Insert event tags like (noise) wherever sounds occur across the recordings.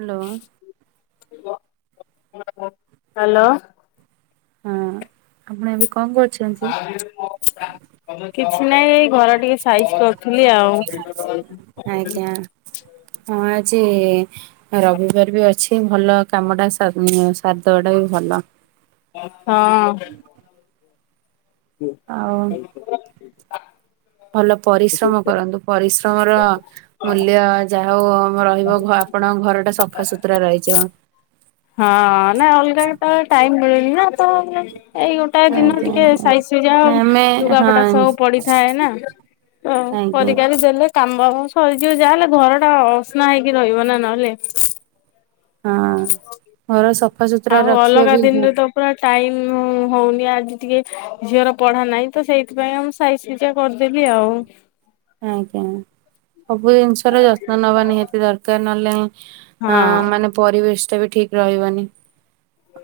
Hello. Hello. ହଁ, ଆପଣ ଏବେ କଣ କରୁଛନ୍ତି? କିଛି ନାଇଁ ଏଇ ଘର ଟିକେ ସାଇଜ କରୁଥିଲି ଆଉ। ଆଜ୍ଞା। ହଁ ଆ ଜି ଇ ରବିବାର ବି ଅଛି ଭଲ କାମଟା ସାର ଇଁ ସାରିଦବା ଟା ବି ଭଲ। ହଁ। ଆଉ ହୁଁ (unintelligible) ଭଲ ପରିଶ୍ରମ କରନ୍ତୁ। ପରିଶ୍ରମର ମୂଲ୍ୟ ଯାହା ହଉ ରହିବ ଆପଣଙ୍କ ଘରଟା ସଫାସୁତୁରା ରହିଯିବ। ହଁ, ନାଇଁ ଅଲଗା କେତବେଳେ ଟାଇମ ମିଳେନି ନା। ତ ଏଇ ଗୋଟା ଦିନ ଆଜ୍ଞା ଟିକେ ଆଜ୍ଞା। ସାଇଜ ସୁଜା ନା ଆମେ ଲୁଗାପଟା ହଁ ସବୁ ପଡିଥାଏ ନା। ହଁ, ଆଜ୍ଞା କରି କାରି ଦେଲେ କାମ ଫାମ ସରିଯିବ ଯାହା ହେଲେ ଘରଟା ଅସନା ହେଇକି ରହିବ ନା ନହେଲେ। ହଁ, ଘର ସ ଆଉ ଅଲଗା ଦିନରେ ତ ପୁରା ଟାଇମ ହଉନି ଆଜି ଟିକେ ଝିଅର ପଢା ନାହିଁ ତ, ସେଇଥିପାଇଁ ମୁଁ ସାଇଜ ସୁଜା କରଦେଲିି ଆଉ। ଆଜ୍ଞା। ସବୁ ଜିନଷର ଯତ୍ନ ନବା ନିହାତି ଦରକାର ନହେଲେ ଆଁ ହଁ। ମାନେ ପରିବେଶ ଟା ବି ଠିକ ରହିବନି।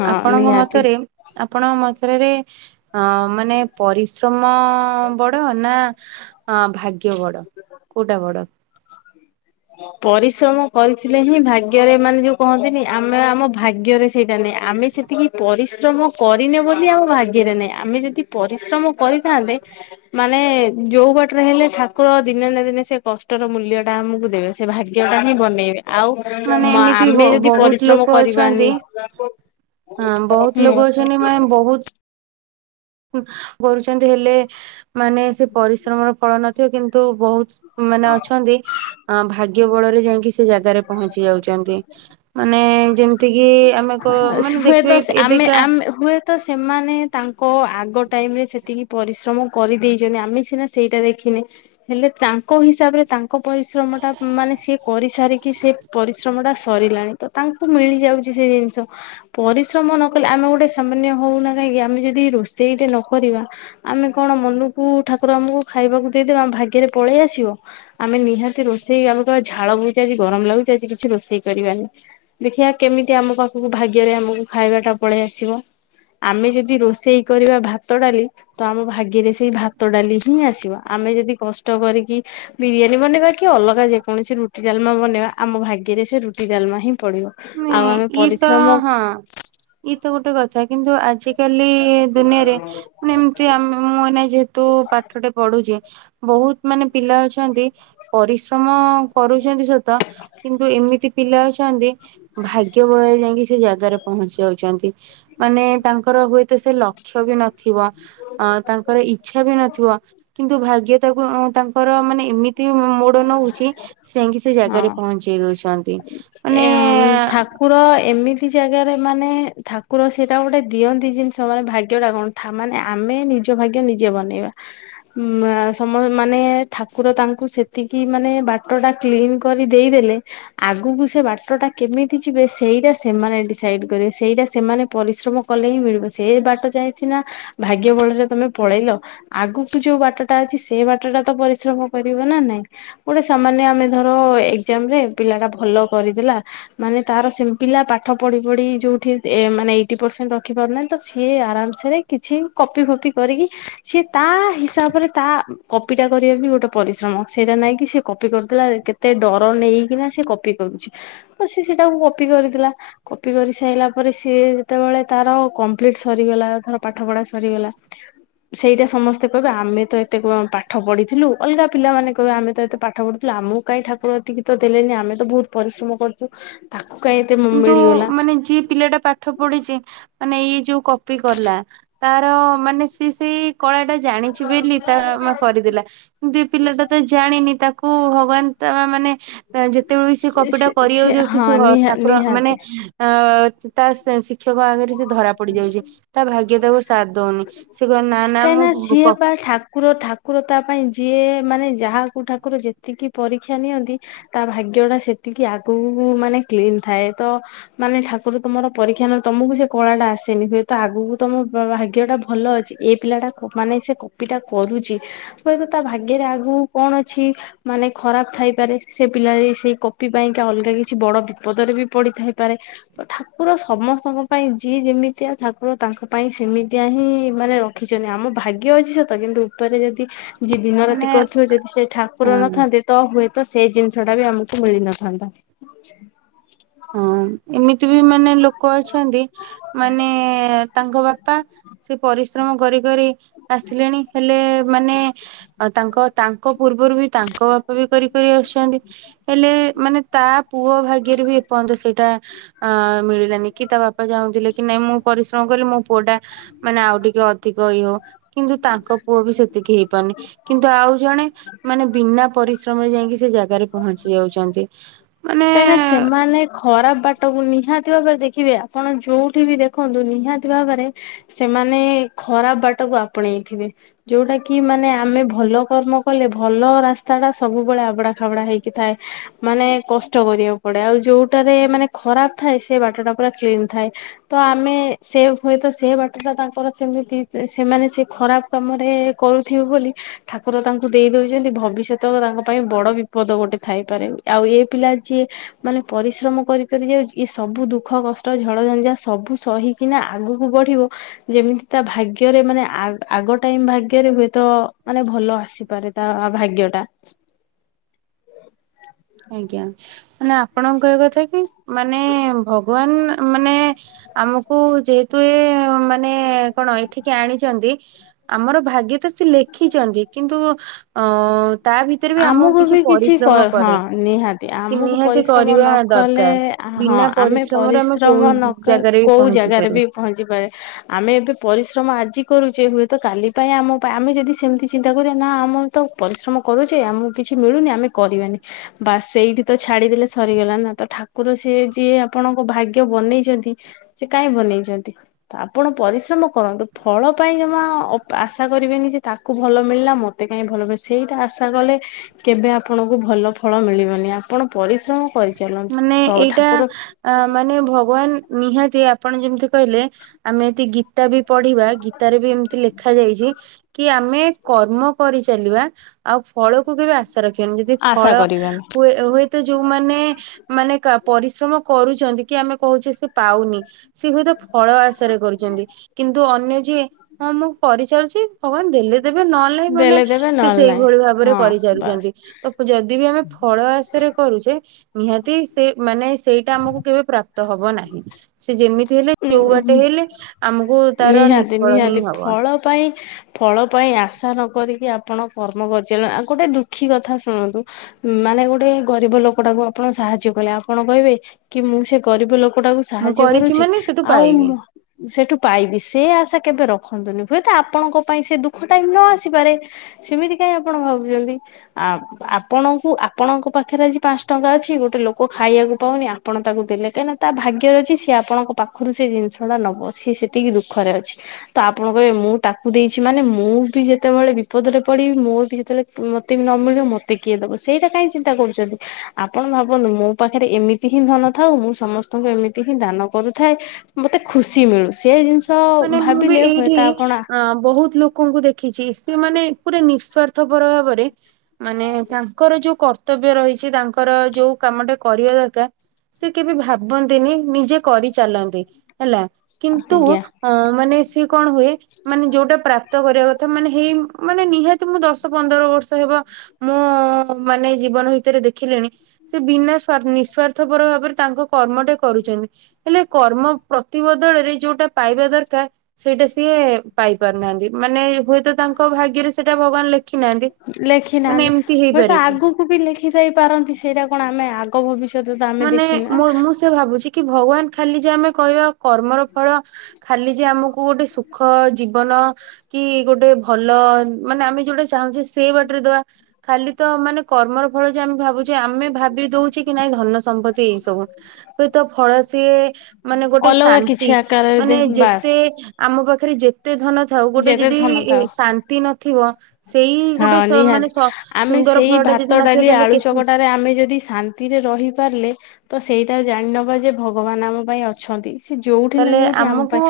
ହଁ ଆପଣଙ୍କ ନିହାତି ମତରେ ଆପଣଙ୍କ ମ (unintelligible) ଅଁ ମାନେ ପରିଶ୍ରମ ବଡ ନା ଭା ଗ୍ୟ ବଡ, କୋଉଟା ବଡ? ପରିଶ୍ରମ କରିଥିଲେ ହିଁ ଭାଗ୍ୟରେ ମାନେ ଯୋଉ କହନ୍ତିନି ଆମେ ଆମ ଭାଗ୍ୟରେ ସେଇଟା ନାଇଁ। ଆମେ ସେତିକି ପରିଶ୍ରମ କରିନେ ବୋଲି ଆମ ଭାଗ୍ୟରେ ନାହିଁ। ଆମେ ଯଦି ପରିଶ୍ରମ କରିଥାନ୍ତେ ମାନେ ଯୋଉ ବାଟରେ ହେଲେ ଠାକୁର ଦିନେ ନା ଦିନେ ସେ କଷ୍ଟର ମୂଲ୍ୟ ଟା ଆମକୁ ଦେବେ ସେ ଭାଗ୍ୟଟା ହିଁ ବନେଇବେ। ଆଉ ମାନେ ମ ଏମିତି ବ ଆମେ ଯଦି ବହୁତ ଲୋକ ପରିଶ୍ରମ ଅଛନ୍ତି କରିବାନି ହଁ ବହୁତ ଲୋକ ଅଛନ୍ତି ମାନେ ବହୁତ କରୁଛନ୍ତି, ହେଲେ ମାନେ ସେ ପରିଶ୍ରମର ଫଳ ନଥିବ କିନ୍ତୁ ବହୁତ ମାନେ ଅଛନ୍ତି ଅ ଭାଗ୍ୟ ବଳରେ ଯାଇକି ସେ ଜାଗାରେ ପହଞ୍ଚି ଯାଉଛନ୍ତି ମାନେ ଯେମତି କିି ଆମେ କ ମାନେ ହୁଏତ ଦେଖିବେ ସେ- ଏବେ ଆମେ ହୁଏତ ସେମାନେ ତାଙ୍କ ଆ ଆଗ ଟାଇମରେ ସେତିକି ପରିଶ୍ରମ କରିଦେଇଛନ୍ତି ଆମେ ସିନା ସେଇଟା ଦେଖିନେ ହେଲେ ତାଙ୍କ ହିସାବ ରେ ତାଙ୍କ ପରିଶ୍ରମ ଟା ମାନେ ସିଏ କରିସାରି କି ସେ ପରିଶ୍ରମ ଟା ସରିଲାଣି ତ ତାଙ୍କୁ ମିଳିଯାଉଛି ସେ ଜିନିଷ ପରିଶ୍ରମ ନ କଲେ ଆ ମେ ଗୋଟେ ସାମାନ୍ୟ ହଉନା କାହିଁକି ଆମେ ଯଦି ରୋଷେଇଟେ ନ କରିବା ଆମେ କଣ ମନୁକୁ ଠାକୁର ଆମକୁ ଖାଇବାକୁ ଦେଇଦେବା ଆମ ଭାଗ୍ୟରେ ପଳେଇ ଆସିବ, ଆମେ ନିହାତି ରୋଷେଇ ଆମ ଝାଳ ଭୋଇ ଯାଏ ଗରମ ଲାଗୁଛି ଆଜି କିଛି ରୋଷେଇ କରିବାନି ଦେଖିବା କେମିତି ଆମ ପାଖକୁ ଭାଗ୍ୟରେ ଆମକୁ ଖାଇବା ଟା ପଳେଇ ଆସିବ। ଆମେ ଯଦି ରୋଷେଇ କରିବା ଭାତ ଡାଲି, ତ ଆମ ଭାଗ୍ୟରେ ସେଇ ଭାତ ଡାଲି ହିଁ ଆସିବ। ଆମେ ଯଦି କଷ୍ଟ କରିକି ବିରିୟାନୀ ବନେଇବା କି ଅଲଗା ଯେକୌଣସି ରୁଟି ଡାଲ ମା ବନେଇବା ଆମ ଭାଗ୍ୟରେ ସେ ରୁଟି ଡାଲମା ହିଁ ପଡିବ। ଆଉ ଇଁ ଆମେ ଇଏ ତ ପରିଶ୍ରମ ହଁ ଇଏ ତ ଗୋଟେ କଥା କିନ୍ତୁ ଆଜି କାଲି ଦୁନିଆରେ ମେ ଏମିତି ଆମେ ମୁଁ ଏନା ଯେହେତୁ ପାଠଟେ ପଢୁଚି ବହୁତ ମାନେ ପିଲା ଅଛନ୍ତି ପରିଶ୍ରମ କରୁଛନ୍ତି ସତ, କିନ୍ତୁ ଏମିତି ପିଲା ଅଛନ୍ତି ଭାଗ୍ୟ ବଳରେ ଯାଇକି ସେ ଜାଗାରେ ପହଞ୍ଚି ଯାଉଛନ୍ତି। ମାନେ ତାଙ୍କର ହୁଏତ ସେ ଲକ୍ଷ୍ୟ ବି ନଥିବ ତାଙ୍କର ଇଛା ବି ନଥିବ କିନ୍ତୁ ଭାଗ୍ୟ ତାକୁ ତାଙ୍କର ମାନେ ଏମିତି ମୋଡ ନଉଛି, ସେ ଯାଇକି ସେ ଜାଗାରେ ପହଞ୍ଚେଇ ଦଉଛନ୍ତି। ମାନେ ଏମ୍ ଠାକୁର ଏମିତି ଜାଗାରେ ମାନେ ଠାକୁର ସେଟା ଗୋଟେ ଦିଅନ୍ତି ଜିନଷ ମାନେ ଭାଗ୍ୟ ଟା କଣ ମାନେ ଆମେ ନିଜ ଭାଗ୍ୟ ନିଜେ ବନେଇବା ସମ ମାନେ ଠାକୁର ତାଙ୍କୁ ସେତିକି ମାନେ ବାଟଟା କ୍ଲିନ କରି ଦେଇଦଲେ, ଆଗକୁ ସେ ବାଟଟା କେମିତି ଯିବେ ସେଇଟା ସେମାନେ ଡିସାଇଡ କରିବେ ସେଇଟା ସେମାନେ ପରିଶ୍ରମ କଲେ ହିଁ ମିଳିବ ସେଇ ବାଟ ଯାଇଛି ନା ଭାଗ୍ୟ ବଳରେ ତମେ ପଳେଇଲ, ଆଗକୁ ଯୋଉ ବାଟଟା ଅଛି ସେ ବାଟଟା ପରିଶ୍ରମ କରିବ ନା ନାଇଁ, ଗୋଟେ ସାମାନ୍ୟ ଆମେ ଧର ଏକ୍ସାମ୍ ରେ ପିଲାଟା ଭଲ କରିଦେଲା ତ ଲା ମାନେ ତାର ସେମ ପିଲା ପାଠ ପଢି ପଢି ଯୋଉଠି ଏ ମାନେ ଏଇଟି ପରସେଣ୍ଟ ରଖି ପାରୁନାହିଁ ତ ସେ ଏ ଆରାମସରେ କିଛି କପି ଫପି କରିକି ସିଏ ତା ହିସାବରେ ତା କ କପିଟା କରିବା ବି ଗୋଟେ ପରିଶ୍ରମ ସେଇଟା ନାଇଁକି ସେ କପି କରୁଥିଲା କେତେ ଡର ନେଇକିନା ସେ କପି କରୁଛି। ସେ ସେଟାକୁ କପି କରିଥିଲା କପି କରି ସାରିଲା ପରେ ସିଏ ଯେତେବେଳେ ତାର କମ୍ପ୍ଲିଟ ସରିଗଲାର ପାଠ ପଢା ସରିଗଲା ସେଇଟା ସମସ୍ତେ କହିବେ ଆମେ ତ ଏତେ କଣ ପାଠ ପାଠ ପଢିଥିଲୁ ଅଲଗା ପିଲାମାନେ କହିବେ ଆମେ ତ ଏତେ ପାଠ ପଢ଼ିଥିଲୁ ଆମକୁ କାଇଁ ଠାକୁର ଏତିକି ତ ଦେଲେନି ଆମେ ତ ବହୁତ ପରି ପରିଶ୍ରମ କରୁଛୁ ତା କିନ୍ତୁ ମାନେ ଯିଏ ପିଲା ଟା ପାଠ ପଢିଚି। ମାନେ ଏଇ ଯୋଉ କପି କଲା ତାର ମାନେ ସେ ସେଇ କଳାଟା ଜାଣିଛି ବୋଲି ତା ମା କରିଦେଲା କିନ୍ତୁ ଏ ପିଲାଟା ତ ଜାଣିନି ତାକୁ ଭଗବାନ ତା ମାନେ ଯେତେବେଳେ ବି ସେ କପିଟା କରିବାକୁ ଯାଉଛି ହଁ ସେ ନିହା ଠାକୁର ମାନେ ନିହାତି। ଅ ତା ସେ ସି ଶିକ୍ଷକ ଆଗରେ ସେ ଧରା ପଡି ଯାଉଛି ତା ଭାଗ୍ୟ ତାକୁ ସାଥ ଦଉନି ସେ କହିବ ନା ନା କାହିଁକି ସିଏ ମୁଁ ଠାକୁର ଠାକୁର ତା ପାଇଁ ଦିଏ ମାନେ ଯାହାକୁ ଠାକୁର ଯେତିକି ପରୀକ୍ଷା ନିଅନ୍ତି ତା ଭାଗ୍ୟଟା ସେତିକି ଆଗକୁ ମାନେ କ୍ଲିନ ଥାଏ। ତ ମାନେ ଠାକୁର ତମର ପରୀକ୍ଷା ନଉ ତମକୁ ସେ କଳାଟା ଆସେନି ହୁଏତ ଆଗକୁ ତମ ଭାଗ୍ୟ ଟା ଭଲ ଅଛି ଏ ପିଲାଟା ମାନେ ସେ କପି ଟା କରୁଚି ହୁଏତ ତା ଭାଗ୍ୟ ରେ ଆଗ କୁ କଣ ଅଛି ମାନେ ଖରାପ ଥାଇପାରେ ସେ ପିଲା ଲା ସେଇ କପି ପାଇଁକା ଅଲଗା କିଛି ବଡ ବିପଦରେ ବି ପଡିଥାଇପାରେ ତ ଠାକୁର ସମସ୍ତ ସ୍ତଙ୍କ ପାଇଁ ଯିଏ ଯେମିତିଆ ଠାକୁର ତାଙ୍କ ପାଇଁ ସେମିତିଆ ହିଁ ମାନେ ରଖିଛନ୍ତି ଆମ ଭାଗ୍ୟ ଅଛି। କିନ୍ତୁ ଉପରେ ଯଦି ଯିଏ ଦିନରାତି ମାନେ କରୁଥିବ ଯଦି ସେ ଠାକୁର ନଥାନ୍ତି ତ ହୁଏ ତ ସେଇ ଜିନିଷ ଟା ବି ଆମକୁ ମିଳିନଥାନ୍ତା। ହଁ ଏମିତି ବି ମାନେ ଲୋକ ଅଛନ୍ତି ମାନେ ତାଙ୍କ ବାପା ସେ ପରିଶ୍ରମ କରି କରି ଆସିଲେଣି ହେଲେ ମାନେ ତାଙ୍କ ତାଙ୍କ ପୂର୍ବରୁ ବି ତାଙ୍କ ବାପା ବି କରି କରି ଆସୁଛନ୍ତି ହେଲେ ମାନେ ତା ପୁଅ ଭାଗ୍ୟରେ ବି ପହନ୍ତ ସେଇଟା ଅ ମିଳିଲାନି କି ତା ବାପା ଚାହୁଁଥିଲେ କି ନାଇଁ ମୁଁ ପରିଶ୍ରମ କ ମୋ ପୁଅ ଟା ମାନେ ଆଉ ଟିକେ ଅଧିକ ଇଏ ହୋଉ। କିନ୍ତୁ ତାଙ୍କ ପୁଅ ବି ସେତିକି ହେଇପାରୁନି କିନ୍ତୁ ଆଉ ଜଣେ ମାନେ ବିନା ପରିଶ୍ରମରେ ଯାଇକି ସେ ଜାଗାରେ ପହଞ୍ଚି ଯାଉଛନ୍ତି। ମାନେ କାହିଁକିନା ସେମାନେ ଖରାପ ବାଟକୁ ନିହାତି ଭାବ ଦେଖିବେ ଆପଣ ଯୋଉଠି ବି ଦେଖନ୍ତୁ ନିହାତି ଭାବରେ ସେମାନେ ଖରାପ ବାଟ ଆପଣେଇଥିବେ ଯୋଉଟା କି ମାନେ ଆମେ ଭଲ କର୍ମ କଲେ ଭଲ ରାସ୍ତା ଟା ସବୁବେଳେ ଆବଡା ଖାବଡା ହେଇକିଥାଏ ମାନେ କ କଷ୍ଟ କରିବାକୁ ପଡେ ଆଉ ଯୋଉଟାରେ ମାନେ ଖରାପ ଥାଏ ସେ ବାଟଟା ପୁରା କ୍ଲିନ ଥାଏ ତ ଆମେ ସେ ହୁଏତ ସେ ବାଟଟା ତାଙ୍କର ସେମିତି ସେମାନେ ସେ ଖରାପ କାମରେ କରୁଥିବେ ବୋଲି ଠାକୁର ତାଙ୍କୁ ଦେଇଦଉଛନ୍ତି ଭବିଷ୍ୟତ ତାଙ୍କ ପାଇଁ ବଡ ବିପଦ ଗୋଟେ ଥାଇପାରେ ଆଉ ଏ ପିଲା ଯିଏ ମାନେ ପରିଶ୍ରମ କରି କରି ଯାଉ ସବୁ ଦୁଃଖ କଷ୍ଟ ଝଡଝଞ୍ଝା ସବୁ ସହିକିନା ଆଗକୁ ବଢିବ ଯେମିତି ତା ଭାଗ୍ୟରେ ମାନେ ଆଗ ଟାଇମ ଭାଗରେ ହୁଏ ତ ମାନେ ଭଲ ଆସିପାରେ ତା ଭାଗ୍ୟଟା। ଆଜ୍ଞା ମାନେ ଆପଣଙ୍କହ କଥା କି ମାନେ ଭଗବାନ ମାନେ ଆମକୁ ଯେହେତୁ ମାନେ କଣ ଏଠିକି ଆଣିଛନ୍ତି ଆମର ଭାଗ୍ୟ ତ ସେ ଲେଖିଛନ୍ତି କିନ୍ତୁ ଅ ତା ଭିତରେ ବି ଆମକୁ ବି କିଛି ପରିଶ୍ରମ ହଁ କରେ ନିହାତି କି ଆମକୁ ନିହାତି ପରିଶ୍ରମ କରିବା ନ କଲେ ଦରକାର। ହଁ ବିନା ଆମେ ପରିଶ୍ରମରେ ଆମେ କୋଉ ପରିଶ୍ରମ ନକ ଜାଗାରେ ବି କୋଉ ପହଞ୍ଚି ଜାଗାରେ ପାରିବା। ବି ପହଞ୍ଚିପାରେ ଆମେ ଏବେ ପରିଶ୍ରମ ଆଜି କରୁଛେ ହୁଏତ କାଲି ପାଇଁ ଆମ ପାଇଁ ଆମେ ଯଦି ସେମିତି ଚିନ୍ତା କରିବା ନା ଆମେ ତ ପରିଶ୍ରମ କରୁଛେ ଆମକୁ କିଛି ମିଳୁନି ଆମେ କରିବାନି ବା ସେଇଠି ତ ଛାଡିଦେଲେ ସରିଗଲା ନା ତ ଠାକୁର ସେ ଯିଏ ଆପଣଙ୍କ ଭାଗ୍ୟ ବନେଇଛନ୍ତି ସେ କାହିଁ ବନେଇଛନ୍ତି ଆପଣ ପରିଶ୍ରମ କର ରୁ ଫଳ ପାଇଁ ଜମା ଆଶା କରିବେନି ଯେ ତାକୁ ଭଲ ମିଳିଲା ମତେ କାଇହିଁ ଭଲ ମିଳ ସେଇଟା ଆଶା କଲେ କେବେ ଆପଣଙ୍କୁ ଭଲ ଫଳ ମିଳିବନି ଆପଣ ପରିଶ୍ରମ କରିଚାଲନ୍ତୁ। ମାନେ ସ ଏଇଟା ଠାକୁର ମାନେ ଭଗବାନ ନିହାତି ଆପଣ ଯେମିତି କହିଲେ ଆମେ ଯଦି ଗୀତା ବି ପଢିବା ଗୀତାରେ ବି ଏମତି ଲେଖା ଯାଇଛି କି ଆମେ କର୍ମ କରିଚାଲିବା ଆଉ ଫଳକୁ କେବେ ଆଶା ରଖିବନି ଯଦି ଆଶା ଫଳ କରିବେନି ହୁ ହୁଏତ ଯୋଉ ମାନେ ମାନେ ପରିଶ୍ରମ କରୁଛନ୍ତି କି ଆମେ କହୁଛେ ସେ ପାଉନି। ସେ ହୁଏତ ଫଳ ଆଶାରେ କରୁଛନ୍ତି କିନ୍ତୁ ଅନ୍ୟ ଯିଏ ହଁ ମୁଁ କରିଚାଲିଛି ଭଗବାନ ଦେଲେ ଦେବେ ନହେଲେ ମାନେ ଦେଲେ ଦେବେ ସେ ନହେଲେ ନାହିଁ ସେଇଭଳି ଭାବରେ ହଁ କରିଚାଲିଛନ୍ତି ବାସ୍ ତ ଯଦି ବି ଆମେ ଫଳ ଆଶା କରୁଛେ ନିହାତି ସେ ମାନେ ସେଇଟା ଆମକୁ କେବେ ପ୍ରାପ୍ତ ହବ ନାହିଁ ସେ ଯେମିତି ହେଲେ ଯୋଉ ବାଟେ ହେଲେ ଆମକୁ ତାର ନିହାତି ନିଷ୍ଫଳ ହିଁ ନିହାତି ହବ। ଫଳ ପାଇଁ ଫଳ ପାଇଁ ଆଶା ନକରିକୀ ଆପଣ କର୍ମ କରିଚ ଆଉ ଗୋଟେ ଦୁଃଖୀ କଥା ଶୁଣନ୍ତୁ। ମାନେ ଗୋଟେ ଗରିବ ଲୋକଟାକୁ ଆପଣ ସାହାଯ୍ୟ କଲେ ଆପଣ କହିବେ କି ମୁଁ ସେ ଗରିବ ଲୋକ କଟାକୁ ମୁଁ ସାହାଯ୍ୟ କରିଛି କରୁଛି ମାନେ ସେଠୁ ଆଉ ପାଇବି। ସେଠୁ ପାଇବି ସେ ଆଶା କେବେ ରଖନ୍ତୁନି ହୁଏତ ଆପଣଙ୍କ ପାଇଁ ସେ ଦୁଃଖ ଟା ହିଁ ନ ଆସିପାରେ ସେମିତି ଆପଣ ଭାବୁଛନ୍ତି ଆପଣଙ୍କୁ ଆପଣଙ୍କ ପାଖରେ ଆଜି ପାଞ୍ଚ ଟଙ୍କା ଅଛି ଗୋଟେ ଲୋକ ଖାଇବାକୁ ପାଉନି ଆପଣ ତାକୁ ଦେଲେ କାହିଁକିନା ତା ଭାଗ୍ୟରେ ଅଛି ସିଏ ଆପଣ ପାଖରୁ ସେ ଜିନିଷ ଟା ନବ ସି ସେତିକି ଦୁଃଖରେ ଅଛି ତ ଆପଣ କହିବେ ମୁଁ ତାକୁ ଦେଇଛି ମାନେ ମୁଁ ମୁଁ ବି ଯେତେବେଳେ ବିପଦରେ ପଡ଼ିବି ମୋର ବି ଯେତେବେଳେ ମୋତେ ବି ନ ମିଳିବ ମୋତେ କିଏ ଦବ ସେଇଟା କାହିଁ ଚିନ୍ତା କରୁଛ? ଯଦି ଆପଣ ଭାବନ୍ତୁ ମୋ ପାଖରେ ଏମିତି ହିଁ ଧନ ଥାଉ ମୁଁ ସମସ୍ତଙ୍କୁ ଏମିତି ହିଁ ଦାନ କରୁଥାଏ ମତେ ଖୁସି ମିଳୁ ସେ ଜିନିଷ ମାନେ ମୁଁ ବି ଭାବିଲେ ହୁଏତ ଏଇଠି ଆପଣ ଅ ବହୁତ ଲୋକଙ୍କୁ ଦେ ଖିଛି ସେମାନେ ପୁରା ନିଃସ୍ଵାର୍ଥପର ଭାବରେ ମାନେ ତାଙ୍କର ଯୋଉ କର୍ତ୍ତବ୍ୟ ରହି କିଛି ତାଙ୍କର ଯୋଉ କାମ ଟା କରିବା ଦରକାର ସେ କେବେ ଭାବନ୍ତିନି ନିଜେ କରିଚାଲନ୍ତି ହେଲା କିନ୍ତୁ ଆଜ୍ଞା ହଁ, ମାନେ ସିଏ କଣ ହୁଏ ମାନେ ଯୋଉଟା ପ୍ରାପ୍ତ କରିବା କଥା ମାନେ ହେଇ ମାନେ ନିହାତି ମୁଁ ଦଶ ପନ୍ଦର ବର୍ଷ ହେବ ମୁଁ ମାନେ ଜୀବନ ଭିତରେ ଦେଖିଲେଣି ସେ ବିନା ସ୍ୱା ନିଃସ୍ଵାର୍ଥପର ଭାବରେ ତାଙ୍କ କ କର୍ମଟେ କରୁଛନ୍ତି ହେଲେ କର୍ମ ପ୍ରତିବଦଳରେ ଯୋଉଟା ପାଇବା ଦରକାର ସେଇଟା ସିଏ ପାଇ ପାରୁନାହାନ୍ତି ମାନେ ହୁଏତ ତାଙ୍କ ଭାଗ୍ୟରେ ସେଇଟା ଭଗବାନ ଲେଖି ନାହାନ୍ତି। ଲେଖି ମାନେ ନାହାନ୍ତି ଏମିତି ହୁଏତ ହେଇପାରେ କି? ଆଗକୁ ବି ଲେଖିଥାଇ ପାରନ୍ତି ସେଇଟା କଣ ଆମେ ଆଗ ଭବିଷ୍ୟତ ତ ଆମେ ମାନେ ଦେଖିନି ନା। ମୁଁ ମୁଁ ସେ ଭାବୁଛି କି ଭଗବାନ ଖାଲି ଯେ ଆମେ କହିବା କର୍ମର ଫଳ ଖାଲି ଯେ ଆମକୁ ଗୋଟେ ସୁ ଖ ଜୀବନ କି ଗୋଟେ ଭଲ ଉଁ ମାନେ ଆମେ ଯୋଉଟା ଚାହୁଁଛେ ସେ ବାଟରେ ଦବା ଖାଲି ତ ମାନେ କର୍ମର ଫଳ ଯେ ଆମେ ଭାବୁଛେ ଆମେ ଭାବି ଦଉଛେ କି ନାଇଁ ଧନ ସମ୍ପତ୍ତି ଏଇ ସବୁ ହୁଏତ ଫଳ ସିଏ ମାନେ ଗୋଟେ ଅଲଗା ଶାନ୍ତି କିଛି ଆକାରରେ ଦେ ମାନେ ବାସ୍ ଯେତେ ଏ ଆମ ପାଖରେ ଯେ ତେ ଧନ ଥାଉ ଗୋଟେ ଯେତେ ଯଦି ଧନ ଥାଉ ଶାନ୍ତି ନଥିବ ସେଇ ଗୋଟେ ହଁ ସ ମାନେ ନିହାତି ସ ଆମେ ସୁନ୍ ସେଇ ଭାତ, ଡାଲି, ଆଳୁ ଚକଟାରେ ଆମେ ଯଦି ଶାନ୍ତିରେ ରହିପାରିଲେ ତ ସେଇଟା ଜାଣିନବା ଯେ ଭଗବାନ ଆମ ପାଇଁ ଅଛନ୍ତି। ସେ ଯୋଉଠି ନା ତାହେଲେ ଯୋଉଠି ଆମ ଆମକୁ ପାଇଁ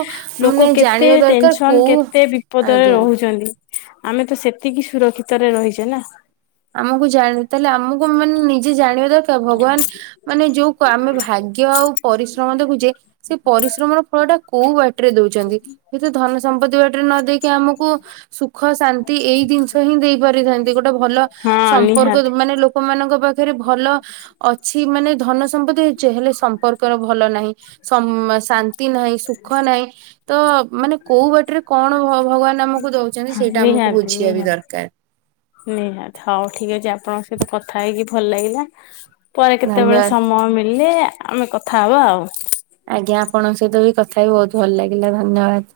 ଲୋକ ମାନେ କେତେ ଜାଣିବା ଦରକାର ଟେନସନ କେ କୋଉ ବିପଦରେ ଆଜ୍ଞା। ରହୁଛନ୍ତି ଆମେ ତ ସେତିକି ସୁରକ୍ଷିତରେ ରହିଛେ ନା। ଆମକୁ ତ ଭଗବାନ ମାନେ ଯୋଉ ଆମେ ଭାଗ୍ୟ ଆଉ ପରିଶ୍ରମ ଦେଖୁଛେ ସେ ପରିଶ୍ରମର ଫଳ ଟା କୋଉ ବାଟରେ ଦଉଛନ୍ତି? ଏଥିରେ ଧନ ସ ନ ଦେଇକି ଆମକୁ ସୁଖ ଶାନ୍ତି ଏଇ ଜିନିଷ ହିଁ ଦେଇ ପାରିଥାନ୍ତି ଗୋଟେ ଭଲ ହଁ ସମ୍ପର୍କ ନିହାତି। (unintelligible) ମାନେ ଲୋକମାନ ଙ୍କ ପାଖରେ ଭଲ ଅଛି ମାନେ ଧନ ସମ୍ପତ୍ତି (unintelligible) ହେଲେ ସମ୍ପର୍କର ଭଲ ନାହିଁ ସମ ଉଁ ମା ଶାନ୍ତି ନାହିଁ, ସୁଖ ନାହିଁ ତ ମାନେ କୋଉ ବାଟରେ କଣ ଭ ଭଗବାନ ଆମକୁ ଦଉଛନ୍ତି ହଁ ସେଇଟା ଆମକୁ ନିହାତି ବୁଝିବା ବି ନିହାତି ଦରକାର। ନିହାତି ହଉ ଠିକ ଅଛି ଆପଣଙ୍କ ସହିତ କଥା ହେଇକି ଭଲ ଲାଗିଲା ପରେ କେତେବେଳେ ଧନ୍ୟବାଦ ସମୟ ମି ଳିଲେ ଆମେ କଥା ହେବା ଆଉ। ଆଜ୍ଞା ଆପଣଙ୍କ ସହିତ ବି କଥା ବି ବହୁତ ଭଲ ଲାଗିଲା ଧନ୍ୟବାଦ।